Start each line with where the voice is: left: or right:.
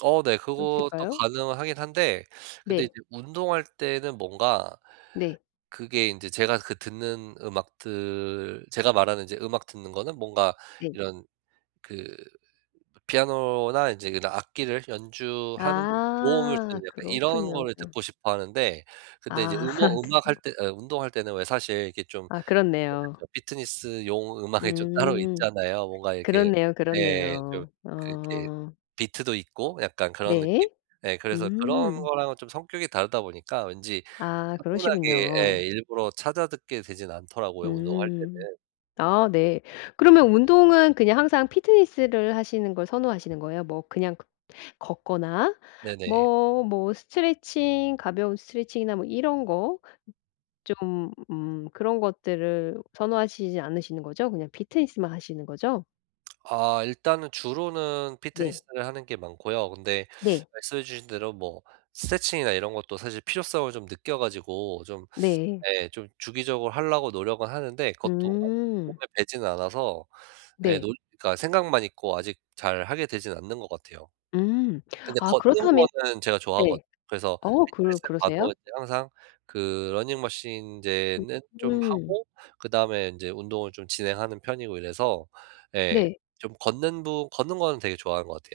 right: 어 네. 그것도
left: 어떠실까요?
right: 가능하긴 한데 근데 이제
left: 네.
right: 운동할 때는 뭔가
left: 네.
right: 그게 인제 제가 그 듣는 음악들 제가 말하는 인제 음악 듣는 거는 뭔가
left: 네.
right: 이런 그 피아노나 인제 그런 악기를 연주하는 도움을
left: 아.
right: 주는 약간 이런
left: 그렇군요.
right: 거를 듣고 싶어 하는데 근데 이제
left: 아.
right: 음어 음악 할
left: 그렇구
right: 때 어 운동할 때는 왜 사실 이렇게 좀
left: 아.
right: 그게
left: 그렇네요.
right: 좀 피트니스용 음악이 좀 따로
left: 음.
right: 있잖아요. 뭔가 이렇게
left: 그렇네요,
right: 네. 좀
left: 그렇네요.
right: 그 이렇게
left: 어.
right: 비트도 있고 약간 그런 느낌?
left: 네.
right: 네 그래서 그런
left: 음.
right: 거랑은 좀 성격이 다르다 보니까 왠지
left: 아
right: 차분하게 예.
left: 그러시군요.
right: 일부러 찾아 듣게 되진 않더라고요 운동할
left: 음.
right: 때는.
left: 아 네. 그러면 운동은 그냥 항상 피트니스를 하시는 걸 선호하시는 거예요? 뭐 그냥 걷 걷거나
right: 네네.
left: 뭐 뭐 스트레칭 가벼운 스트레칭이나 뭐 이런 거 좀 음 그런 것들을 선호하시지 않으시는 거죠? 그냥 피트니스만 하시는 거죠?
right: 아. 일단은 주로는
left: 네.
right: 피트니스를 하는 게 많고요. 근데
left: 네.
right: 말씀해 주신 대로 뭐 스트레칭이나 이런 것도 사실 필요성을 좀 느껴 가지고 좀
left: 네.
right: 예. 좀 주기적으로 하려고 노력은 하는데 그것도 아직 몸에
left: 음.
right: 배지는 않아서 예.
left: 네.
right: 논 그러니까 생각만 있고 아직 잘하게 되지는 않는 것 같아요.
left: 음.
right: 근데
left: 아
right: 걷는
left: 그렇다면
right: 거는 제가
left: 예.
right: 좋아하거든. 그래서
left: 어 그럴
right: 피트니스에 가도
left: 그러세요?
right: 이제 항상 그 러닝머신 인제는 좀
left: 음.
right: 하고 그다음에 인제 운동을 좀 진행하는 편이고 이래서 예.
left: 네.
right: 좀 걷는 부 걷는 거는 되게 좋아하는 것 같아요.